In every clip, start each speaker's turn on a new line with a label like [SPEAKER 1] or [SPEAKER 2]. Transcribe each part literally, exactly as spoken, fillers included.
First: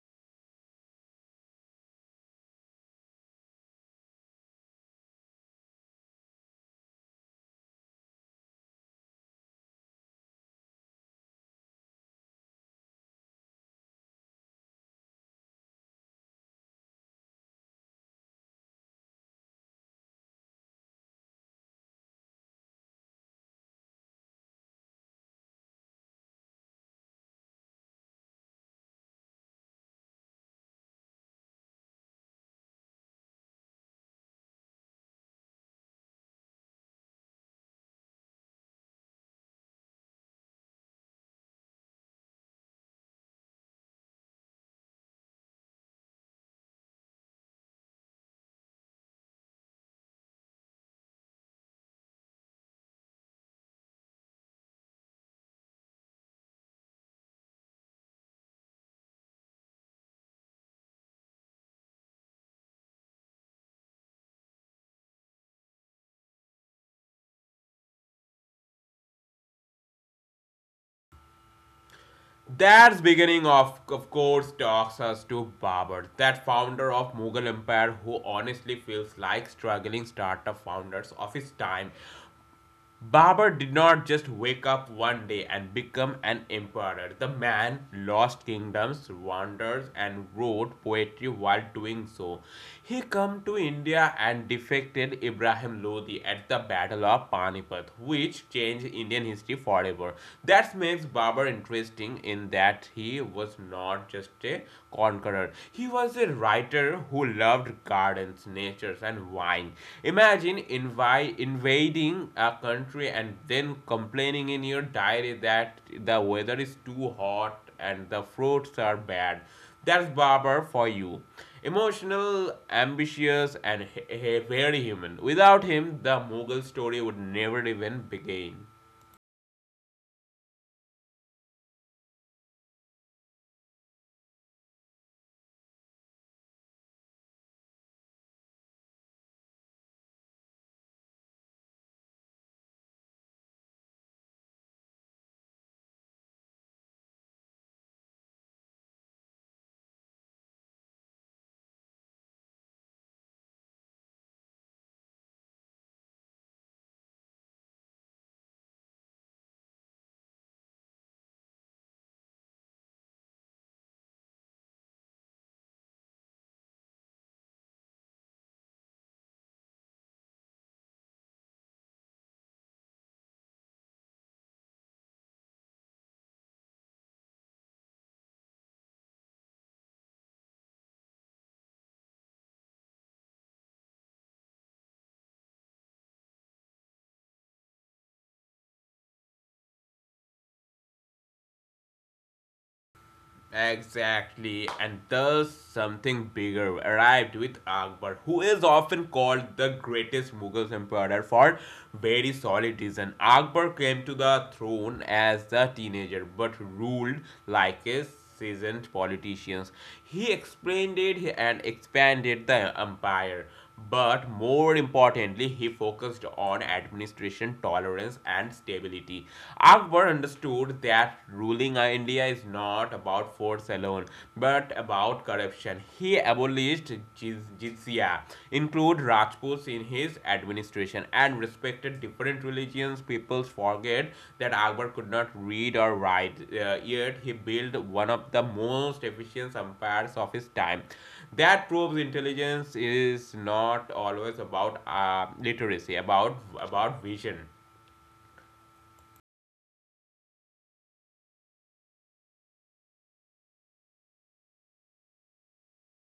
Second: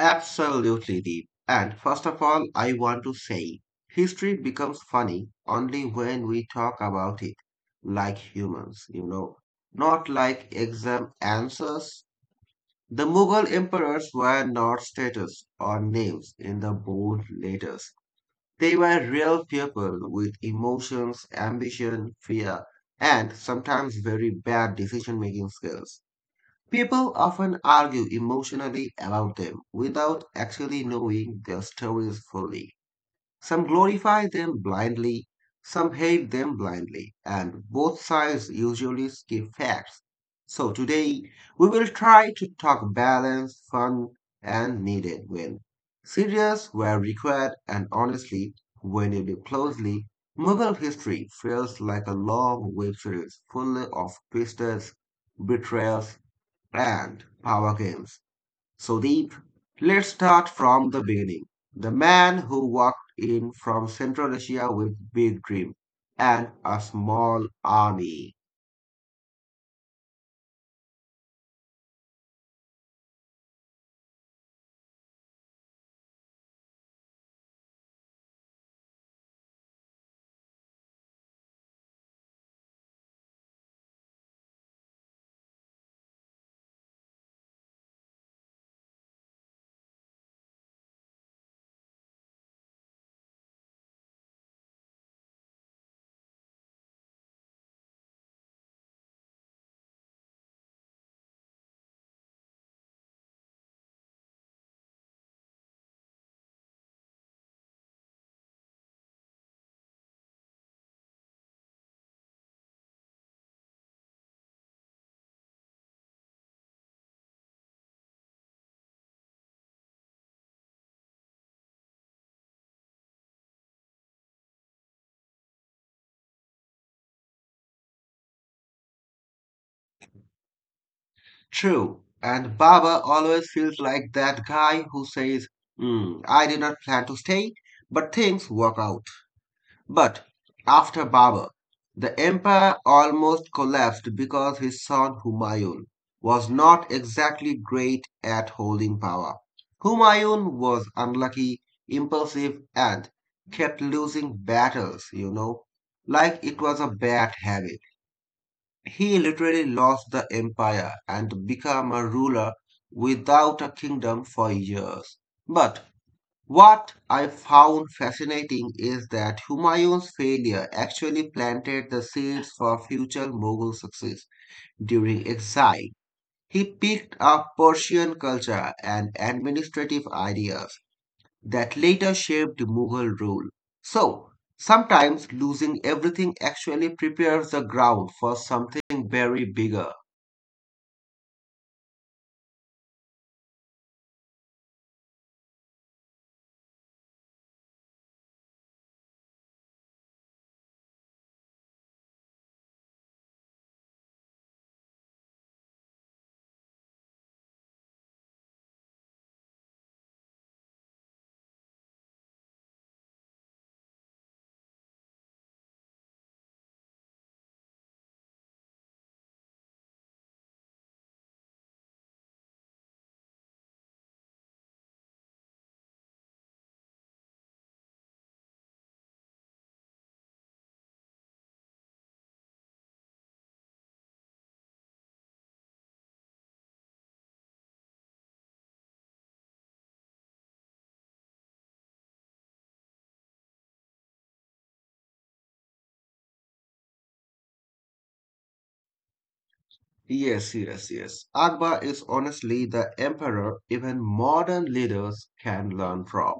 [SPEAKER 1] Absolutely, Deep. And first of all, I want to say history becomes funny only when we talk about it like humans, you know, not like exam answers. The Mughal emperors were not status or names in the bold letters. They were real people with emotions, ambition, fear, and sometimes very bad decision making skills. People often argue emotionally about them without actually knowing their stories fully. Some glorify them blindly, some hate them blindly, and both sides usually skip facts. So today, we will try to talk balance, fun, and needed when serious were required, and honestly, when you look closely, Mughal history feels like a long web series full of twists, betrayals, and power games. Sudeep, let's start from the beginning. The man who walked in from Central Asia with big dream and a small army.
[SPEAKER 2] That's beginning of, of course talks us to Babur, that founder of Mughal Empire who honestly feels like struggling startup founders of his time. Babur did not just wake up one day and become an emperor. The man lost kingdoms, wandered, and wrote poetry while doing so. He came to India and defeated Ibrahim Lodi at the Battle of Panipat, which changed Indian history forever. That makes Babur interesting in that he was not just a conqueror. He he was a writer who loved gardens, nature, and wine. Imagine invi- invading a country and then complaining in your diary that the weather is too hot and the fruits are bad. That's barber for you. Emotional, ambitious, and very human. Without him, the Mughal story would never even begin.
[SPEAKER 1] True, and Baba always feels like that guy who says, "Hmm, I did not plan to stay, but things work out." But after Babur, the empire almost collapsed because his son Humayun was not exactly great at holding power. Humayun was unlucky, impulsive, and kept losing battles, you know, like it was a bad habit. He literally lost the empire and became a ruler without a kingdom for years. But what I found fascinating is that Humayun's failure actually planted the seeds for future Mughal success. During exile, he picked up Persian culture and administrative ideas that later shaped Mughal rule. So, sometimes losing everything actually prepares the ground for something very bigger.
[SPEAKER 2] Exactly, and thus something bigger arrived with Akbar, who is often called the greatest Mughal emperor for very solid reason. Akbar came to the throne as a teenager but ruled like a seasoned politician. He expanded and expanded the empire, but more importantly, he focused on administration tolerance and stability. Akbar understood that ruling India is not about force alone, but about corruption. He abolished jizya, included Rajputs in his administration, and respected different religions. People forget that Akbar could not read or write, uh, yet he built one of the most efficient empires of his time that proves intelligence is not always about uh, literacy about about vision.
[SPEAKER 1] Yes, yes, yes. Akbar is honestly the emperor even modern leaders can learn from,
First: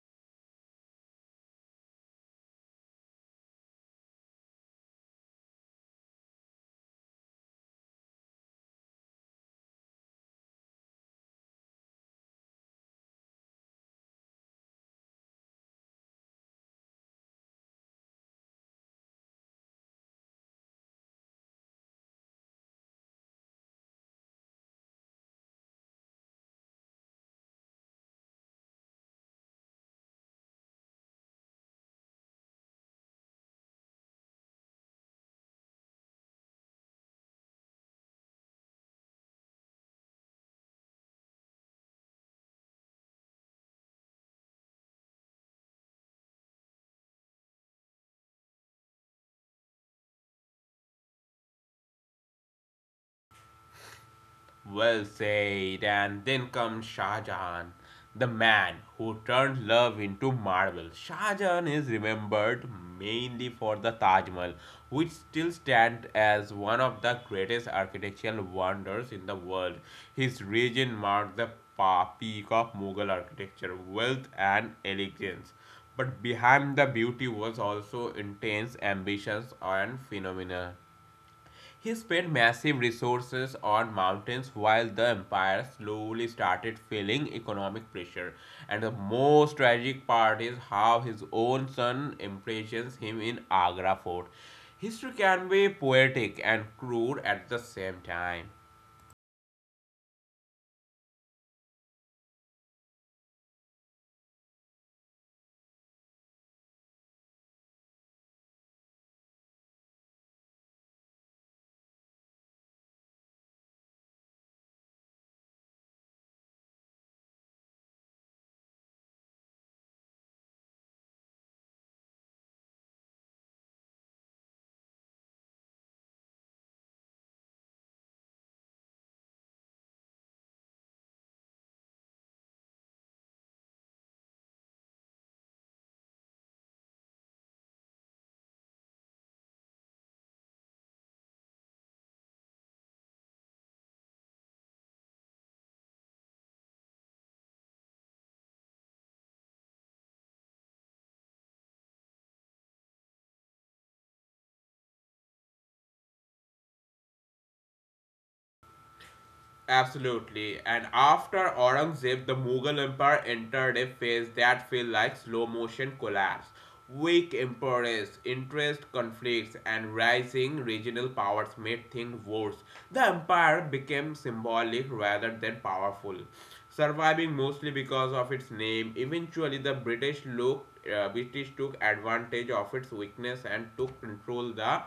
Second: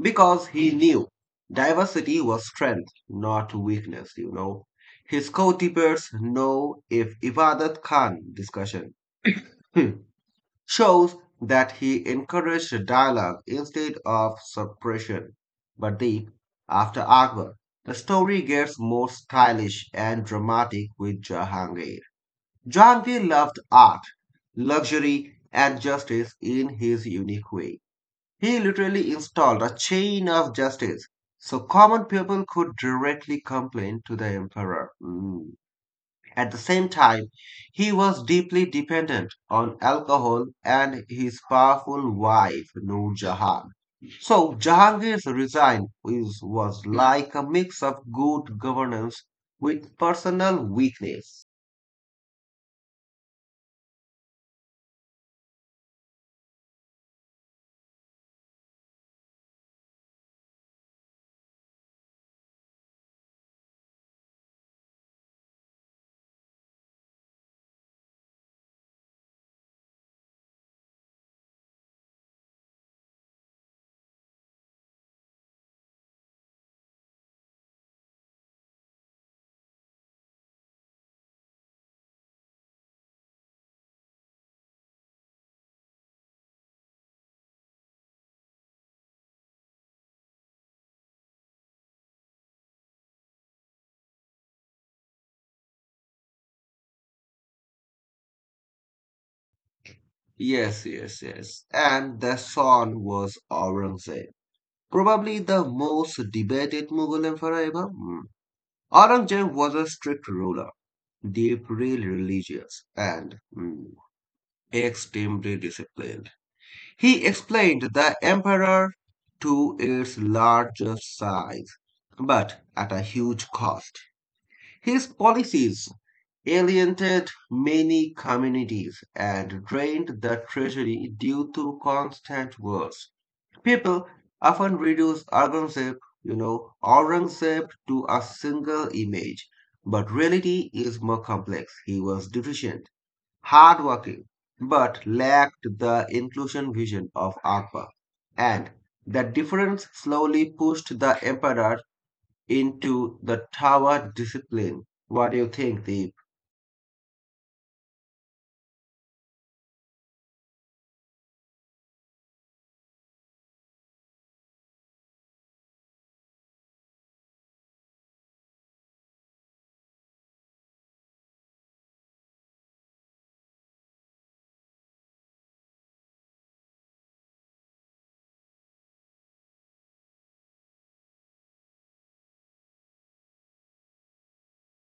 [SPEAKER 1] because he knew diversity was strength, not weakness, you know. His co-debaters know if Ibadat Khan discussion shows that he encouraged dialogue instead of suppression. But the after Akbar, the story gets more stylish and dramatic with Jahangir. Jahangir loved art, luxury, and justice in his unique way. He literally installed a chain of justice so common people could directly complain to the emperor. Mm. At the same time, he was deeply dependent on alcohol and his powerful wife, Noor Jahan. So, Jahangir's resign is, was like a mix of good governance with personal weakness.
[SPEAKER 2] Well said. And then comes Shah Jahan, the man who turned love into marble. Shah Jahan is remembered mainly for the Taj Mahal, which still stands as one of the greatest architectural wonders in the world. His reign marked the peak of Mughal architecture, wealth, and elegance. But behind the beauty was also intense ambitions and phenomena. He spent massive resources on mountains while the empire slowly started feeling economic pressure. And the most tragic part is how his own son imprisons him in Agra fort. History can be poetic and crude at the same time.
[SPEAKER 1] Yes, yes, yes. And the son was Aurangzeb. Probably the most debated Mughal emperor ever. Mm. Aurangzeb was a strict ruler, deeply religious, and mm, extremely disciplined. He explained the emperor to its larger size, but at a huge cost. His policies alienated many communities and drained the treasury due to constant wars. People often reduce Aurangzeb, you know, Aurangzeb to a single image, but reality is more complex. He was deficient, hardworking, but lacked the inclusion vision of Akbar. And the difference slowly pushed the emperor into the tower discipline. What do you think, Deep?
[SPEAKER 2] Absolutely. And after Aurangzeb, the Mughal Empire entered a phase that felt like slow motion collapse. Weak emperors, interest conflicts, and rising regional powers made things worse. The empire became symbolic rather than powerful, surviving mostly because of its name. Eventually, the British looked, uh, British took advantage of its weakness and took control the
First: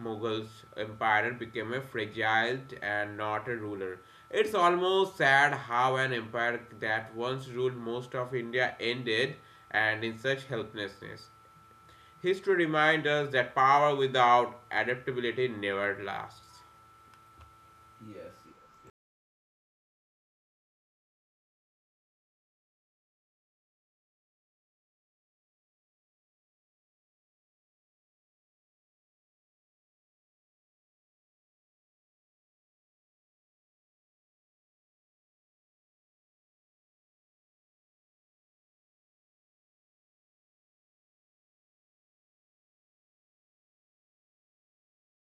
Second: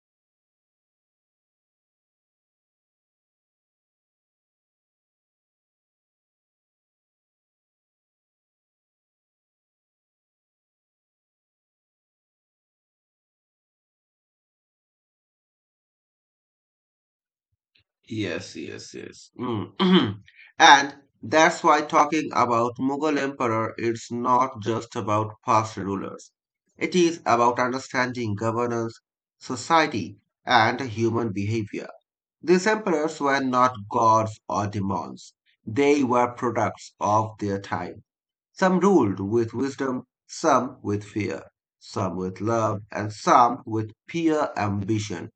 [SPEAKER 2] Mughals empire became a fragile and not a ruler. It's almost sad how an empire that once ruled most of India ended and in such helplessness. History reminds us that power without adaptability never lasts.
[SPEAKER 1] Yes,
[SPEAKER 2] Yeah.
[SPEAKER 1] yes, yes. Mm. And that's why talking about Mughal emperor it's not just about past rulers. It is about understanding governance, society, and human behavior. These emperors were not gods or demons. They were products of their time. Some ruled with wisdom, some with fear, some with love, and some with pure ambition.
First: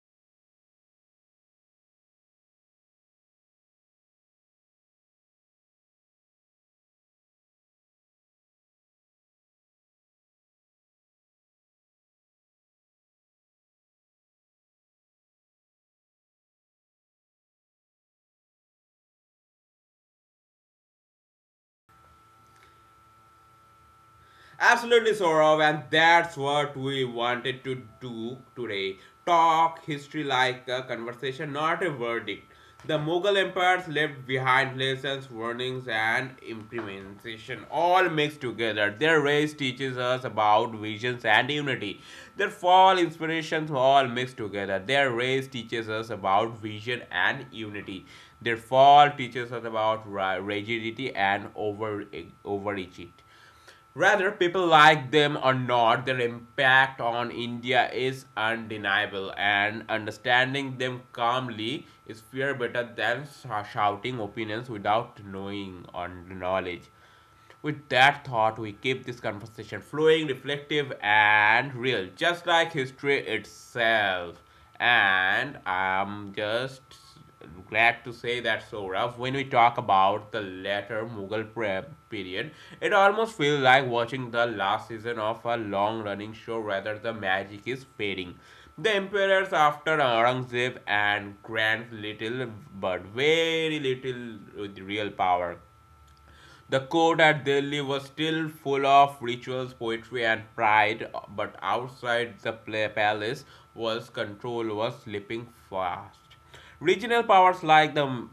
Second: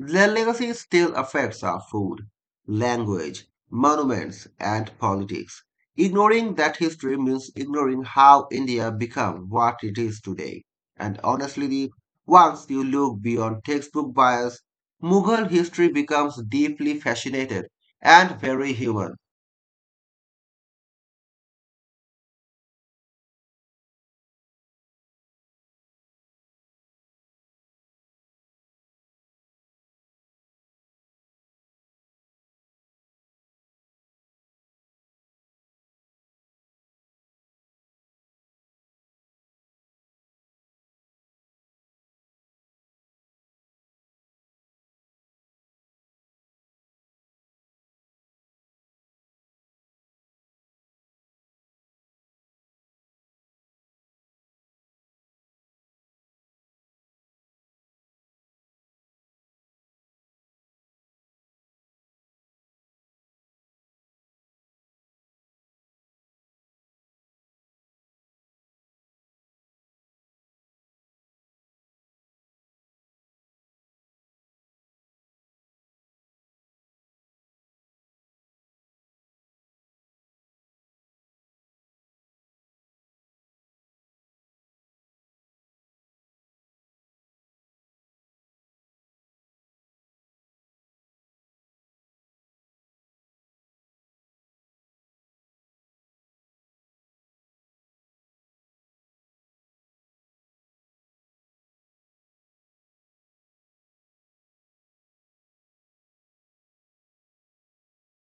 [SPEAKER 1] Their legacy still affects our food, language, monuments, and politics. Ignoring that history means ignoring how India became what it is today. And honestly, once you look beyond textbook bias, Mughal history becomes deeply fascinated and very human.
[SPEAKER 2] Absolutely, Saurav, and that's what we wanted to do today. Talk history like a conversation, not a verdict. The Mughal empires left behind lessons, warnings, and implementation, all mixed together. Their rise teaches us about visions and unity. Their fall inspirations, all mixed together. Their rise teaches us about vision and unity. Their fall teaches us about rigidity and over overreaching. Whether people like them or not, their impact on India is undeniable, and understanding them calmly is far better than shouting opinions without knowing or knowledge. With that thought, we keep this conversation flowing, reflective, and real, just like history itself. And I'm just glad to say that, Sourav, when we talk about the later Mughal period, it almost feels like watching the last season of a long running show, rather, the magic is fading. The emperors after Aurangzeb and grant little but very little with real power. The court at Delhi was still full of rituals, poetry, and pride, but outside the palace was control was slipping fast. Regional powers like the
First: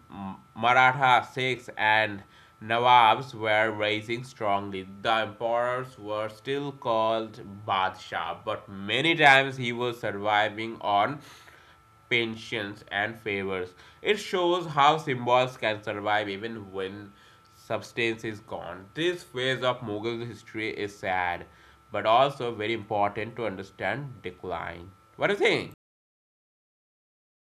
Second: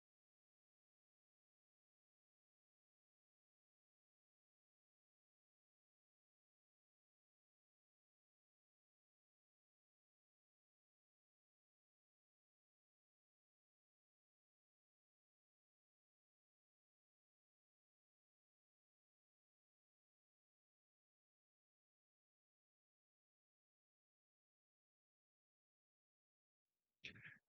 [SPEAKER 2] Maratha Sikhs and Nawabs were rising strongly. The emperors were still called Badshah, but many times he was surviving on pensions, and favors. It shows how symbols can survive even when substance is gone. This phase of Mughal history is sad, but also very important to understand decline. What do you think?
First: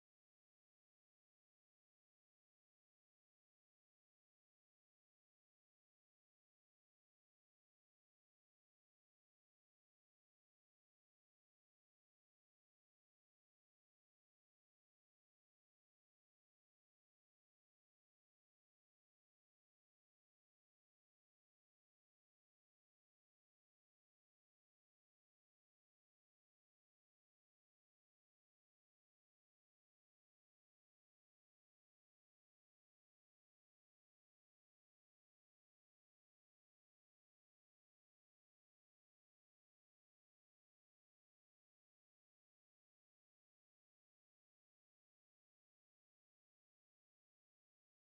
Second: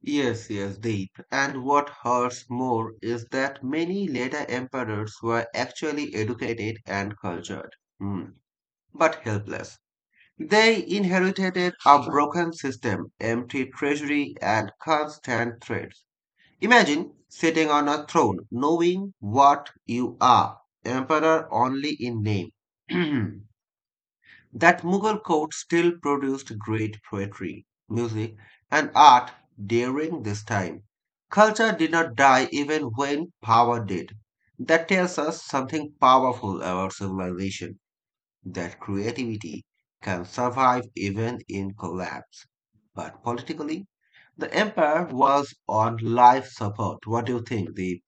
[SPEAKER 1] Yes, yes, Deep. And what hurts more is that many later emperors were actually educated and cultured, Hmm, but helpless. They inherited a broken system, empty treasury, and constant threats. Imagine sitting on a throne knowing what you are, emperor only in name. That Mughal court still produced great poetry, music, and art during this time. Culture did not die even when power did. That tells us something powerful about civilization that creativity can survive even in collapse. But politically, the empire was on life support. What do you think, Deep?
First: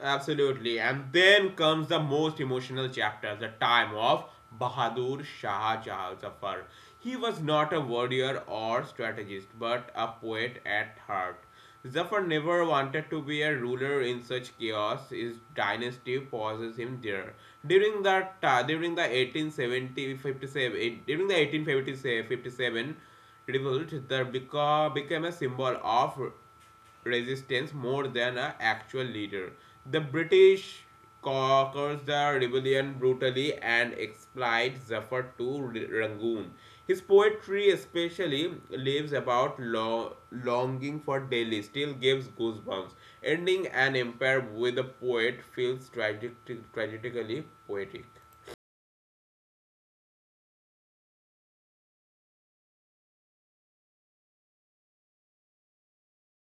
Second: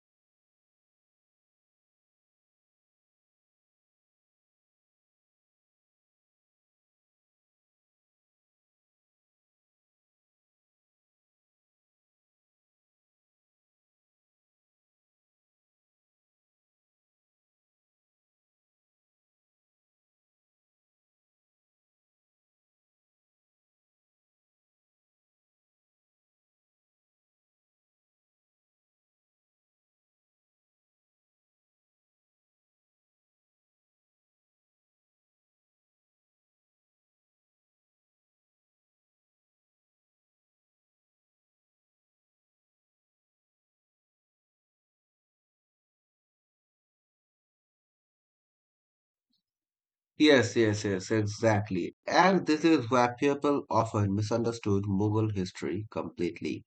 [SPEAKER 2] Absolutely. And then comes the most emotional chapter, the time of Bahadur Shah Jahan Zafar. He was not a warrior or strategist, but a poet at heart. Zafar never wanted to be a ruler in such chaos. His dynasty pauses him there. During that, uh, during the eighteen seventy, During the eighteen fifty-seven revolt, there beca- became a symbol of resistance more than an actual leader. The British conquers the rebellion brutally and exploits Zafar to R- Rangoon. His poetry, especially, lives about lo- longing for Delhi, still gives goosebumps. Ending an empire with a poet feels tragic- tragically poetic.
[SPEAKER 1] Yes, yes, yes, exactly. And this is where people often misunderstood Mughal history completely.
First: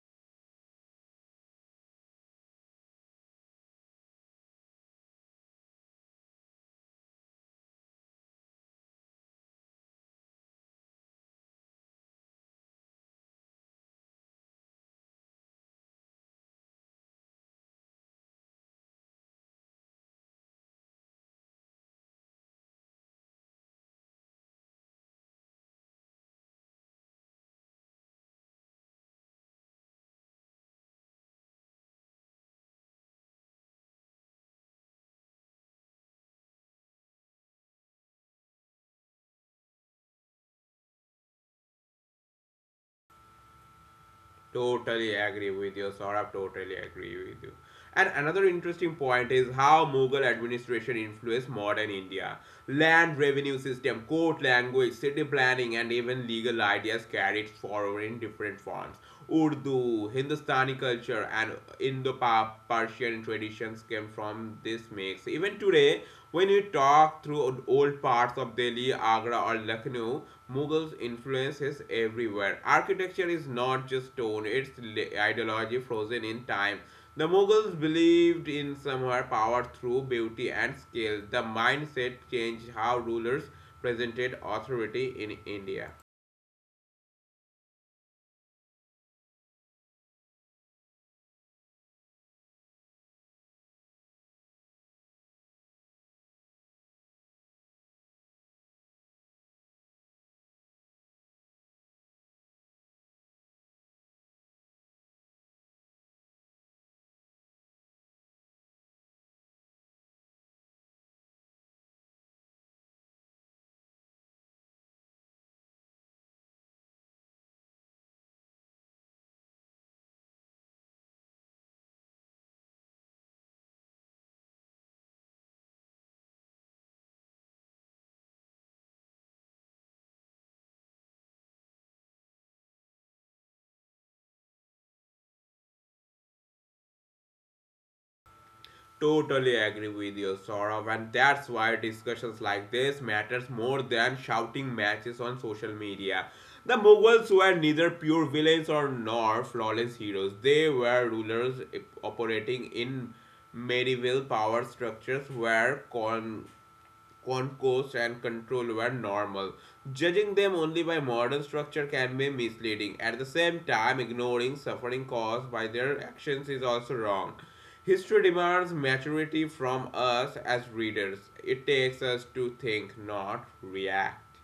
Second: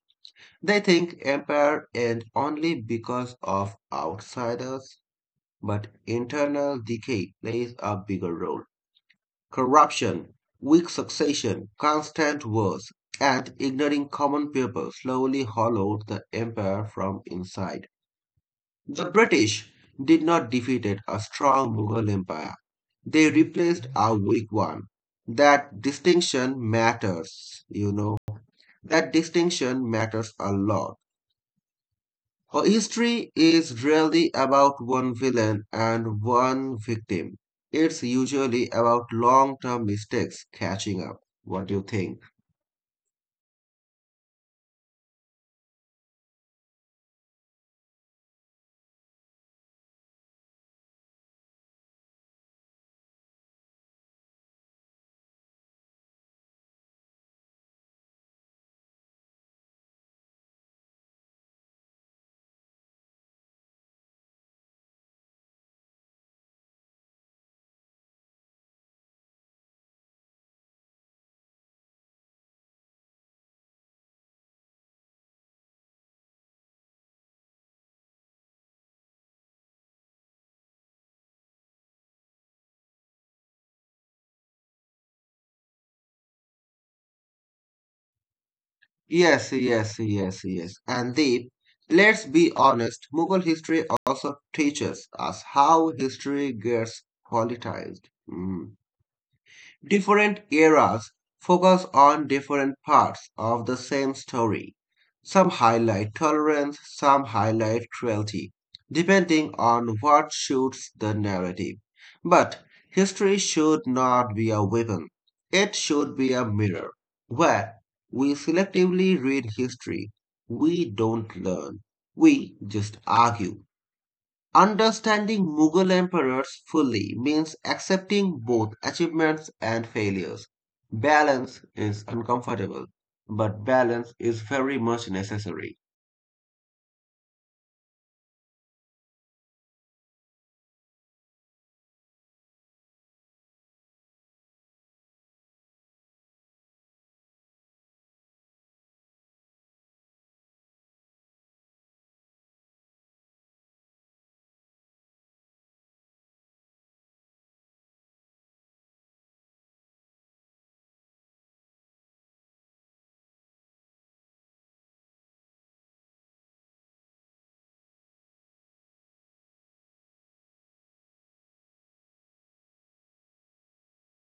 [SPEAKER 1] They think empire end only because of outsiders, but internal decay plays a bigger role. Corruption, weak succession, constant wars, and ignoring common people slowly hollowed the empire from inside. The British did not defeat a strong Mughal empire, they replaced a weak one. That distinction matters, you know. That distinction matters a lot. Her history is really about one villain and one victim. It's usually about long term mistakes catching up. What do you think?
[SPEAKER 2] Totally agree with you, Saurabh. Totally agree with you. And another interesting point is how Mughal administration influenced modern India. Land revenue system, court language, city planning, and even legal ideas carried forward in different forms. Urdu, Hindustani culture, and Indo-Persian traditions came from this mix. Even today, when you talk through old parts of Delhi, Agra, or Lucknow, Mughals' influence is everywhere. Architecture is not just stone, it's ideology frozen in time. The Mughals believed in somehow power through beauty and skill. The mindset changed how rulers presented authority in India.
[SPEAKER 1] Yes, yes, yes, yes. And Deep, let's be honest, Mughal history also teaches us how history gets politicized. Mm. Different eras focus on different parts of the same story. Some highlight tolerance, some highlight cruelty, depending on what suits the narrative. But history should not be a weapon, it should be a mirror. Where we selectively read history, we don't learn, we just argue. Understanding Mughal emperors fully means accepting both achievements and failures. Balance is uncomfortable, but balance is very much necessary.
[SPEAKER 2] Totally agree with you, Saurabh, and that's why discussions like this matters more than shouting matches on social media. The Mughals were neither pure villains or nor flawless heroes. They were rulers operating in medieval power structures where con- concourse and control were normal. Judging them only by modern structure can be misleading. At the same time, ignoring suffering caused by their actions is also wrong. History demands maturity from us as readers. It takes us to think, not react.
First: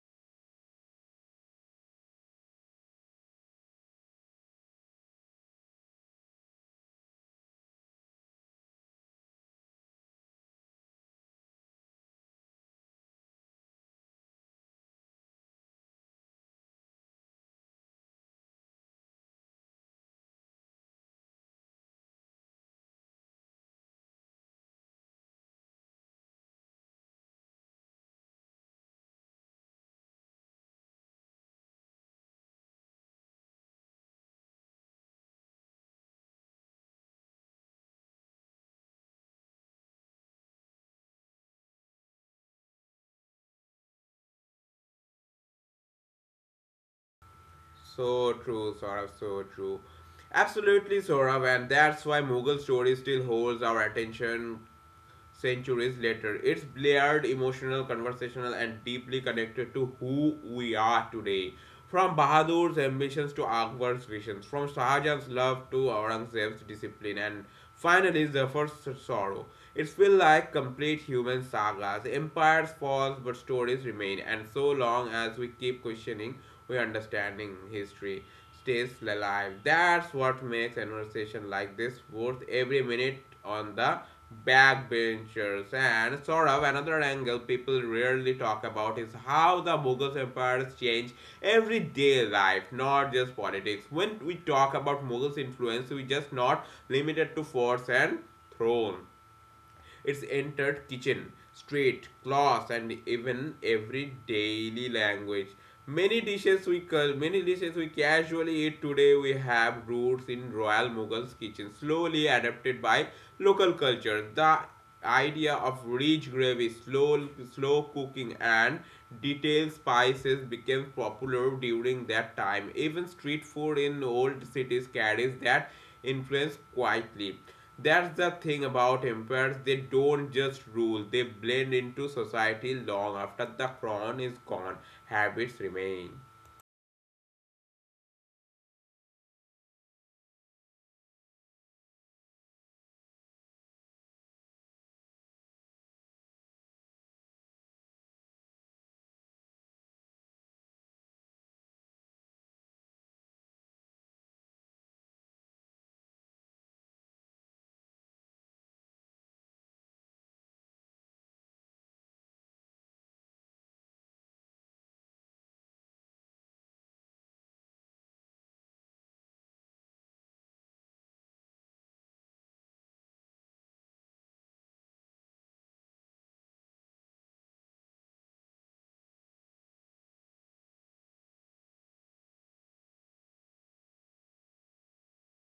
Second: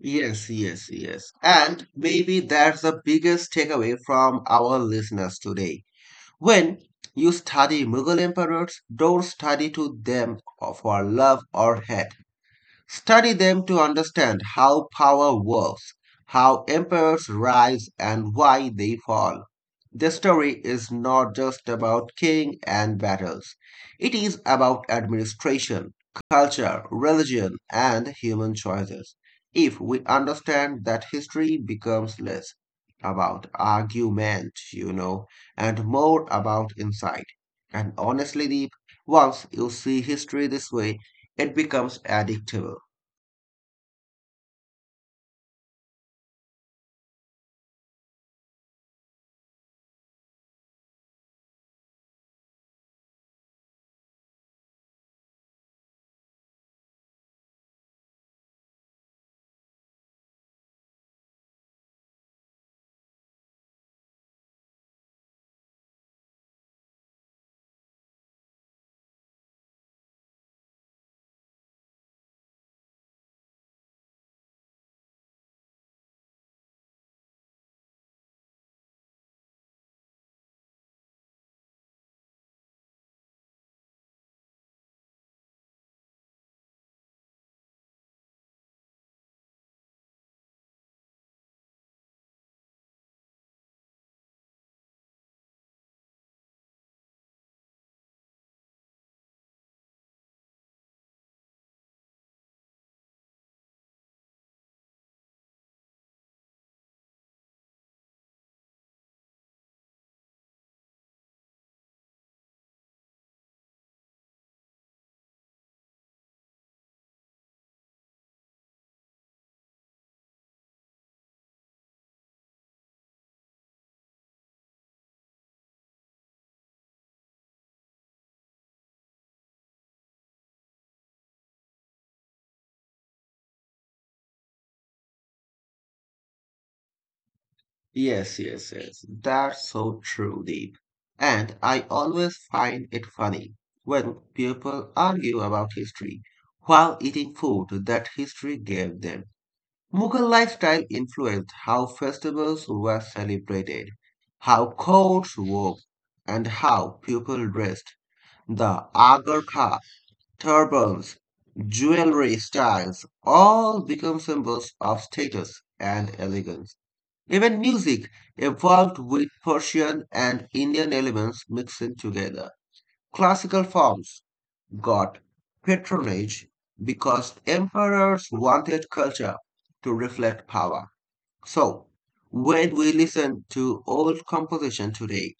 [SPEAKER 1] Yes, yes, yes. And maybe that's the biggest takeaway from our listeners today. When you study Mughal emperors, don't study to them for love or hate. Study them to understand how power works, how empires rise, and why they fall. The story is not just about king and battles. It is about administration, culture, religion, and human choices. If we understand that history becomes less about argument, you know, and more about insight. And honestly, Deep, once you see history this way, it becomes addictive.
[SPEAKER 2] So true, Saurav, so true. Absolutely, Saurav, and that's why Mughal story still holds our attention centuries later. It's layered, emotional, conversational, and deeply connected to who we are today. From Bahadur's ambitions to Akbar's visions, from Shahjahan's love to Aurangzeb's discipline, and finally Zafar's sorrow. It feels like complete human sagas. Empires fall, but stories remain, and so long as we keep questioning, we understanding history stays alive. That's what makes a conversation like this worth every minute on the backbenchers. And sort of another angle people rarely talk about is how the Mughal empires change everyday life, not just politics. When we talk about Mughals influence, we just not limited to force and throne. It's entered kitchen, street, class, and even every daily language. Many dishes we cul- many dishes we casually eat today we have roots in Royal Mughal's kitchen, slowly adapted by local culture. The idea of rich gravy, slow slow cooking, and detailed spices became popular during that time. Even street food in old cities carries that influence quietly. That's the thing about empires, they don't just rule, they blend into society long after the crown is gone, habits remain.
[SPEAKER 1] Yes, yes, yes. That's so true, Deep. And I always find it funny when people argue about history while eating food that history gave them. Mughal lifestyle influenced how festivals were celebrated, how courts wore, and how people dressed. The agharka, turbans, jewelry styles all become symbols of status and elegance. Even music evolved with Persian and Indian elements mixing together. Classical forms got patronage because emperors wanted culture to reflect power. So, when we listen to old composition today,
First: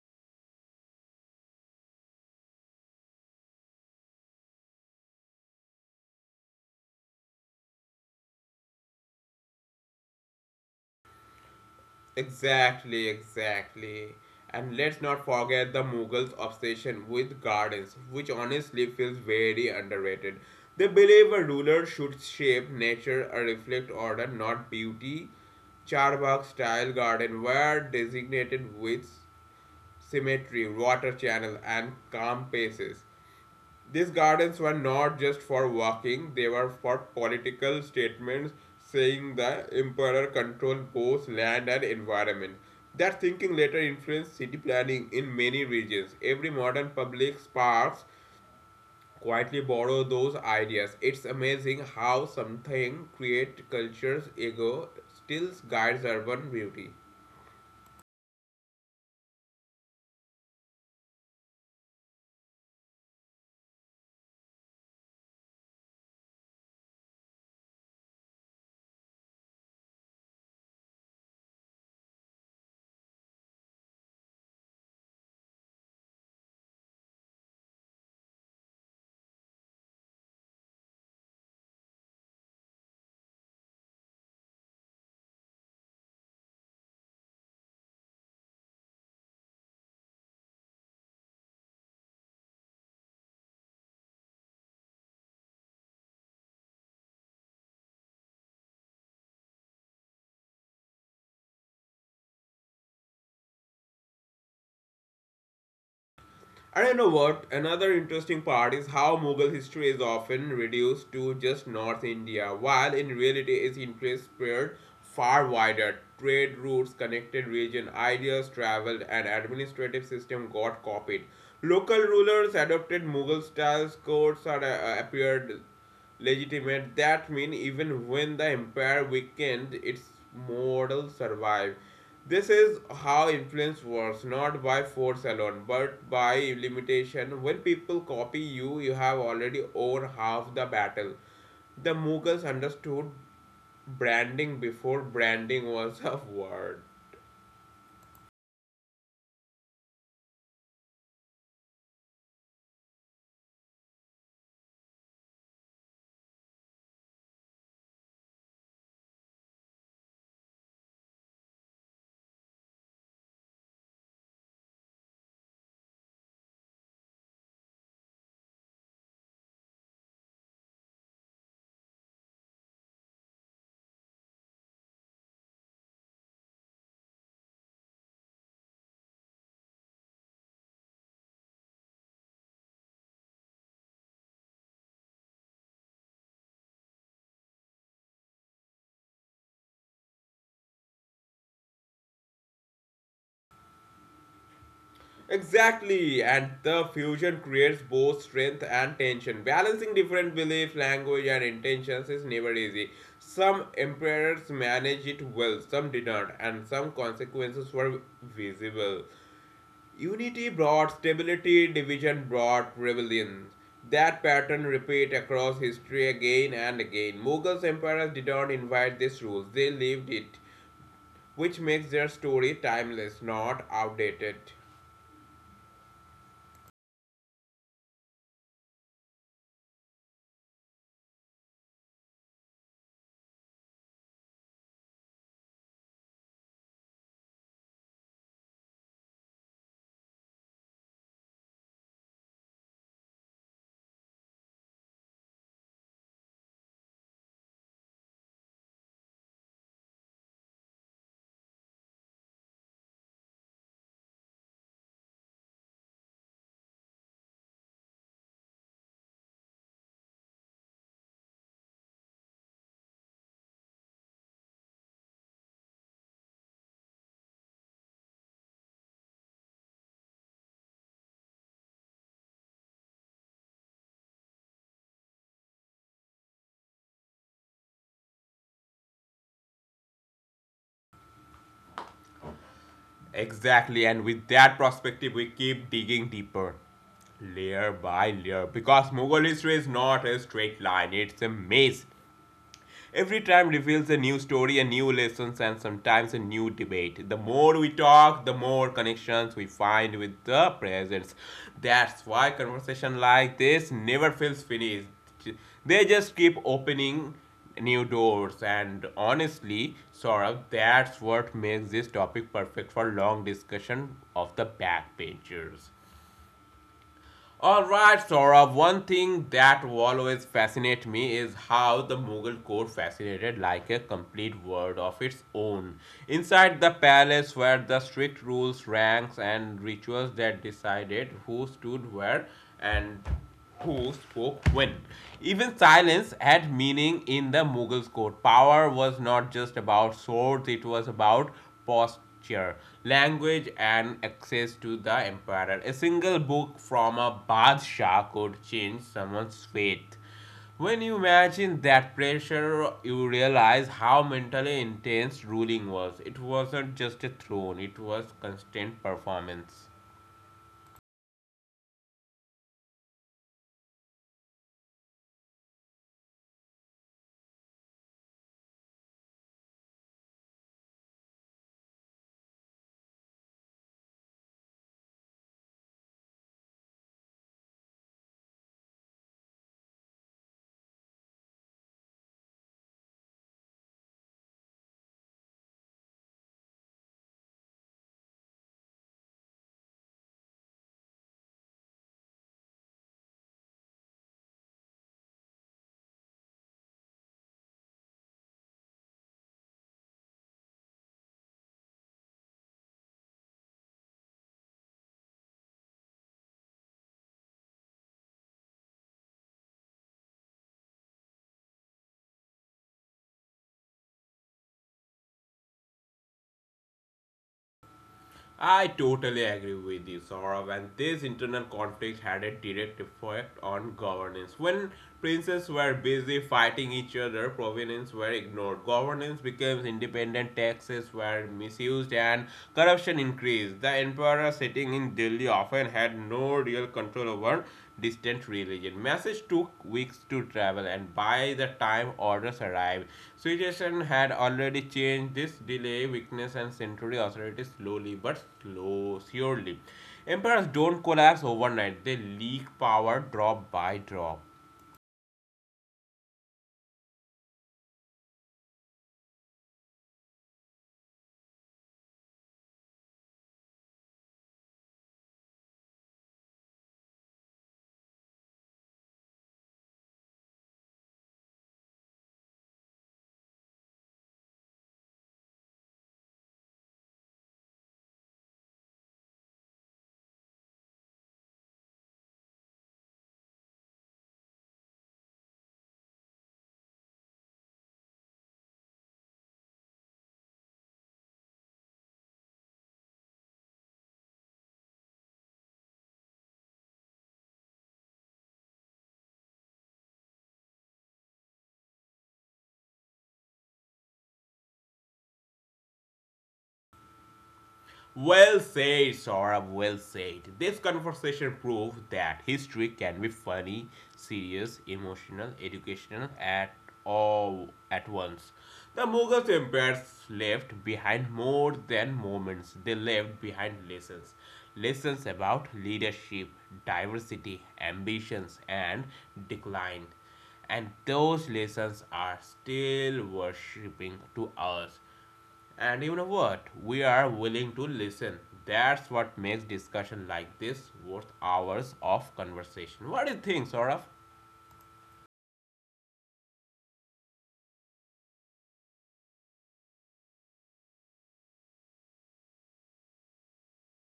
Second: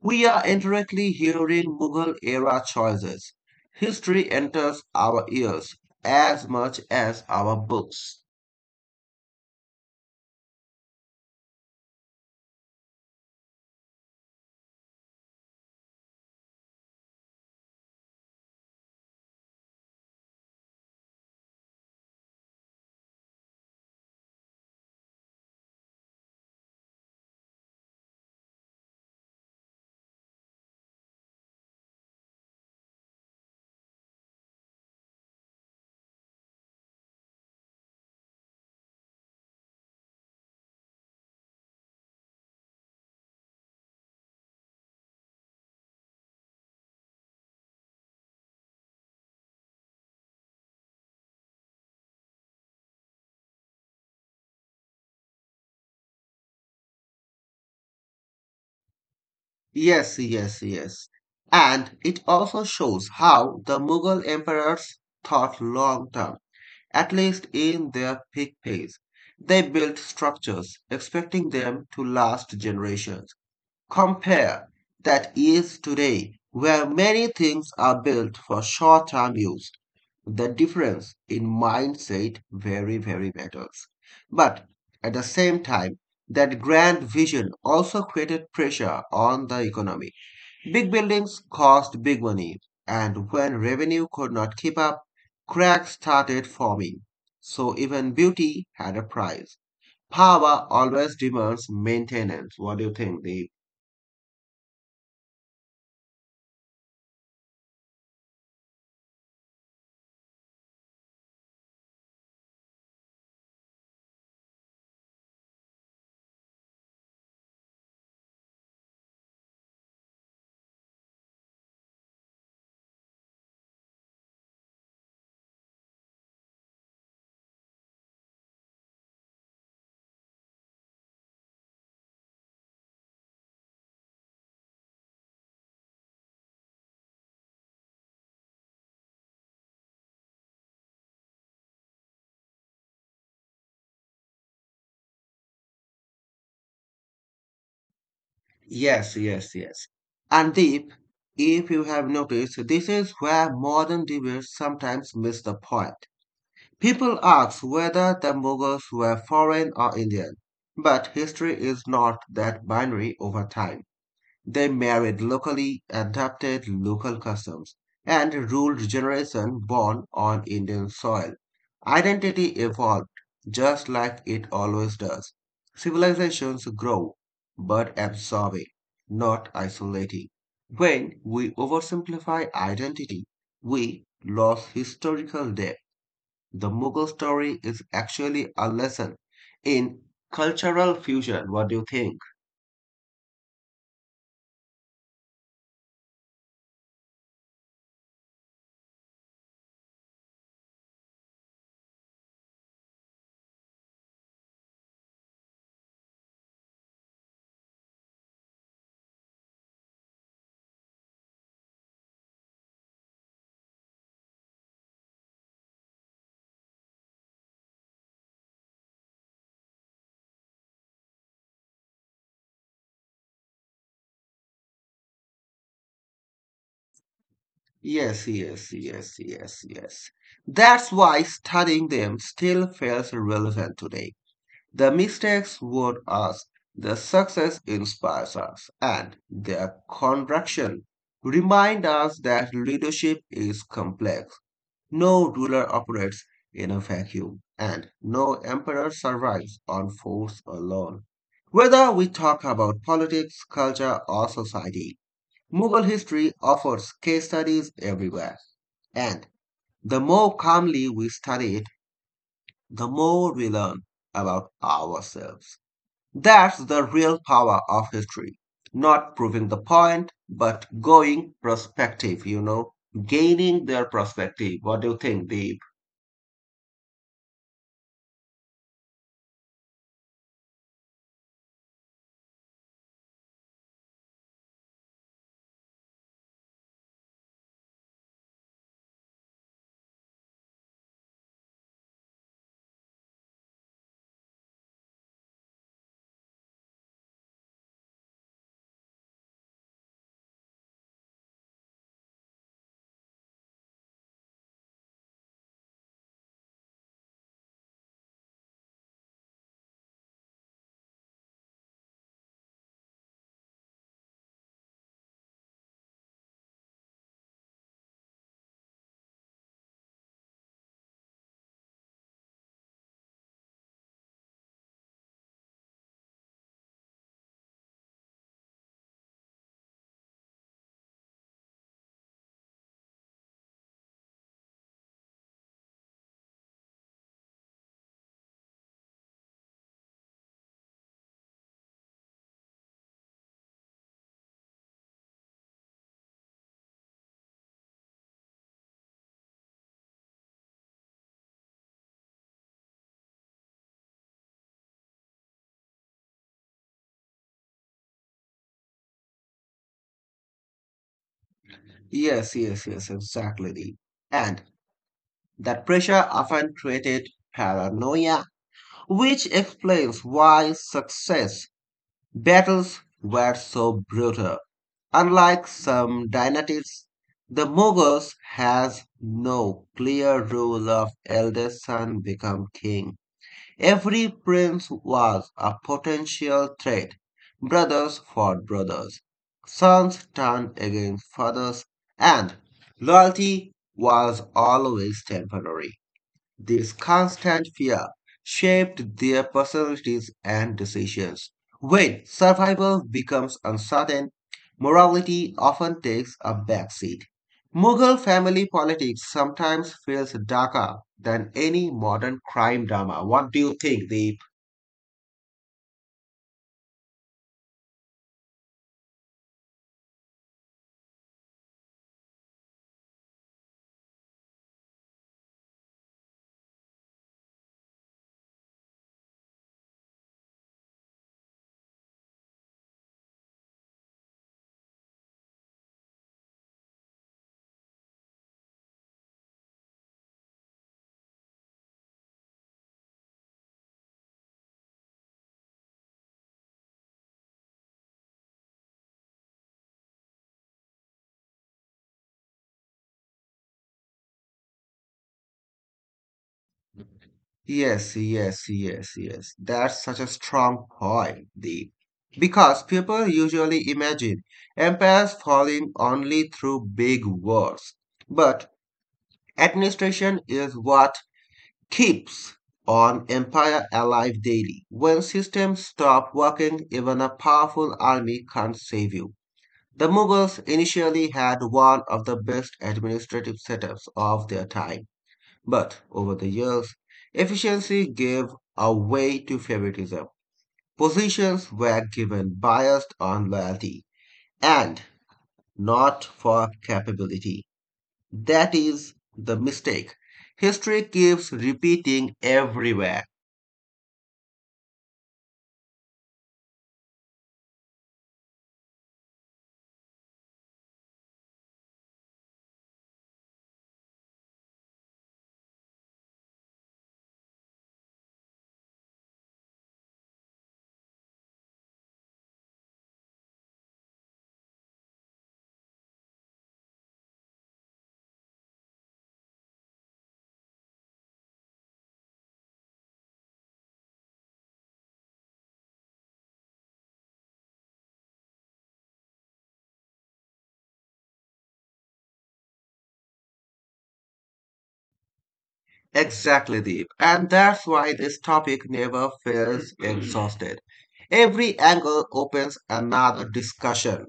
[SPEAKER 1] we are indirectly hearing Mughal era choices. History enters our ears as much as our books.
[SPEAKER 2] Exactly, exactly. And let's not forget the Mughals' obsession with gardens, which honestly feels very underrated. They believe a ruler should shape nature, a reflect order, not beauty. Charbagh style garden were designated with symmetry, water channel, and calm paces. These gardens were not just for walking, they were for political statements saying the emperor controlled both land and environment. That thinking later influenced city planning in many regions. Every modern public parks quietly borrow those ideas. It's amazing how something create culture's ego still guides urban beauty.
[SPEAKER 1] Yes, yes, yes. And it also shows how the Mughal emperors thought long term, at least in their peak phase. They built structures expecting them to last generations. Compare that is today, where many things are built for short term use. The difference in mindset very, very matters. But at the same time, that grand vision also created pressure on the economy. Big buildings cost big money, and when revenue could not keep up, cracks started forming. So even beauty had a price. Power always demands maintenance. What do you think, Deep?
[SPEAKER 2] And you know what? Another interesting part is how Mughal history is often reduced to just North India, while in reality its interest spread far wider. Trade routes connected region, ideas traveled, and administrative system got copied. Local rulers adopted Mughal styles, courts are, uh, appeared legitimate that means even when the empire weakened its model survived. This is how influence works, not by force alone but by limitation. When people copy you, you have already over half the battle. The Mughals understood branding before branding was a word.
[SPEAKER 1] Yes, yes, yes. And Deep, if you have noticed, this is where modern debates sometimes miss the point. People ask whether the Mughals were foreign or Indian, but history is not that binary over time. They married locally, adapted local customs, and ruled generations born on Indian soil. Identity evolved, just like it always does. Civilizations grow, but absorbing, not isolating. When we oversimplify identity, we lose historical depth. The Mughal story is actually a lesson in cultural fusion. What do you think?
[SPEAKER 2] Exactly, and the fusion creates both strength and tension. Balancing different belief, language, and intentions is never easy. Some emperors managed it well, some did not, and some consequences were visible. Unity brought stability, division brought rebellion. That pattern repeat across history again and again. Mughals emperors did not invite these rules; they lived it, which makes their story timeless, not outdated.
[SPEAKER 1] Yes, yes, yes, yes, yes. That's why studying them still feels relevant today. The mistakes warn us, the success inspires us, and their contraction remind us that leadership is complex. No ruler operates in a vacuum, and no emperor survives on force alone. Whether we talk about politics, culture, or society, Mughal history offers case studies everywhere, and the more calmly we study it, the more we learn about ourselves. That's the real power of history. Not proving the point, but going prospective. you know, gaining their perspective. What do you think, Deep?
[SPEAKER 2] Exactly, and with that perspective, we keep digging deeper, layer by layer, because Mughal history is not a straight line, it's a maze every time reveals a new story, a new lessons, and sometimes a new debate. The more we talk, the more connections we find with the presence. That's why conversation like this never feels finished. They just keep opening new doors and honestly Saurabh, that's what makes this topic perfect for long discussion of the backbenchers. Alright, Saurabh, one thing that will always fascinate me is how the Mughal court fascinated like a complete world of its own. Inside the palace were the strict rules, ranks, and rituals that decided who stood where and who spoke when. Even silence had meaning in the Mughals' court. Power was not just about swords, it was about posture, language, and access to the emperor. A single book from a Badshah could change someone's fate. When you imagine that pressure, you realize how mentally intense ruling was. It wasn't just a throne, it was constant performance.
[SPEAKER 1] Yes, yes, yes, exactly, Deep. And that pressure often created paranoia, which explains why success battles were so brutal. Unlike some dynasties, the Mughals has no clear rule of eldest son become king. Every prince was a potential threat. Brothers fought brothers. Sons turned against fathers and loyalty was always temporary. This constant fear shaped their personalities and decisions. When survival becomes uncertain, morality often takes a backseat. Mughal family politics sometimes feels darker than any modern crime drama. What do you think, Deep?
[SPEAKER 2] I totally agree with you, Saurav, and this internal conflict had a direct effect on governance. When princes were busy fighting each other, provinces were ignored. Governance became independent, taxes were misused, and corruption increased. The emperor sitting in Delhi often had no real control over distant religion. Message took weeks to travel, and by the time orders arrived, situation had already changed. This delay, weakness, and century authority slowly but slow, surely. Emperors don't collapse overnight; they leak power drop by drop.
[SPEAKER 1] Yes, yes, yes, yes. That's such a strong point, Deep. Because people usually imagine empires falling only through big wars. But administration is what keeps an empire alive daily. When systems stop working, even a powerful army can't save you. The Mughals initially had one of the best administrative setups of their time, but over the years, efficiency gave a way to favoritism. Positions were given biased on loyalty and not for capability. That is the mistake. History keeps repeating everywhere.
[SPEAKER 2] Well said, Saurabh, well said. This conversation proves that history can be funny, serious, emotional, educational at all at once. The Mughals empires left behind more than moments, they left behind lessons. Lessons about leadership, diversity, ambitions, and decline. And those lessons are still worshipping to us. And you know what? We are willing to listen. That's what makes discussion like this worth hours of conversation. What do you think, Saurav?
[SPEAKER 1] Exactly, Deep. And that's why this topic never feels exhausted. Every angle opens another discussion.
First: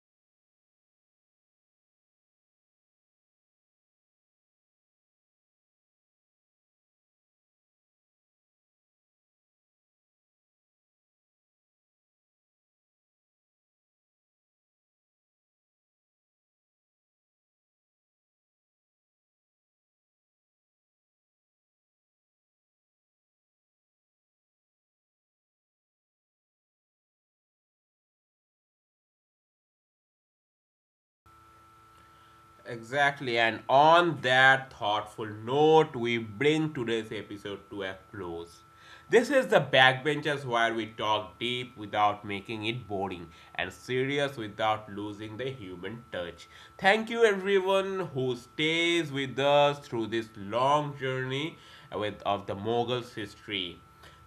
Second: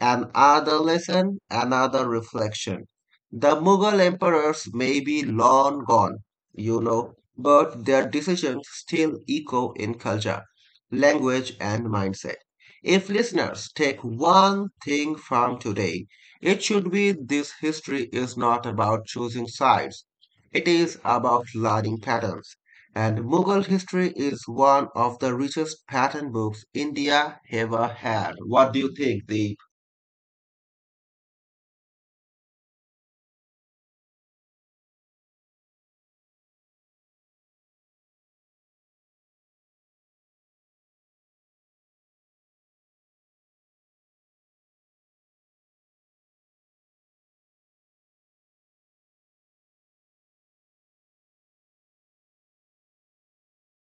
[SPEAKER 1] Another lesson, another reflection. The Mughal emperors may be long gone, you know, but their decisions still echo in culture, language, and mindset. If listeners take one thing from today, it should be this history is not about choosing sides. It is about learning patterns. And Mughal history is one of the richest pattern books India ever had. What do you think, the
[SPEAKER 2] Exactly, and on that thoughtful note, we bring today's episode to a close. This is the backbenchers where we talk deep without making it boring and serious without losing the human touch. Thank you everyone who stays with us through this long journey with of the Mughals history.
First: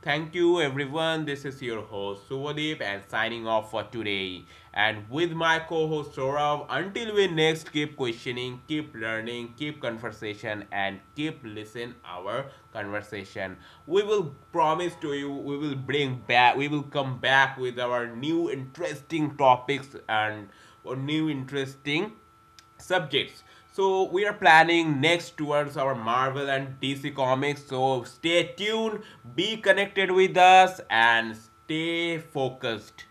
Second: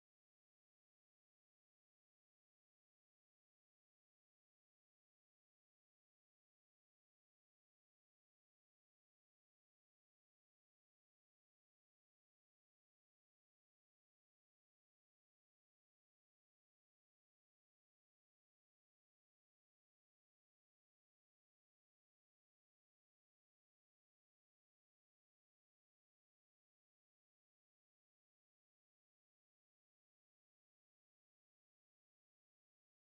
[SPEAKER 2] Thank you, everyone. This is your host Suvadeep and signing off for today. And with my co host Saurav, until we next keep questioning, keep learning, keep conversation, and keep listen our conversation. We will promise to you, We will bring back, we will come back with our new interesting topics and or new interesting subjects. So we are planning next towards our Marvel and D C comics. So stay tuned, be connected with us, and stay focused.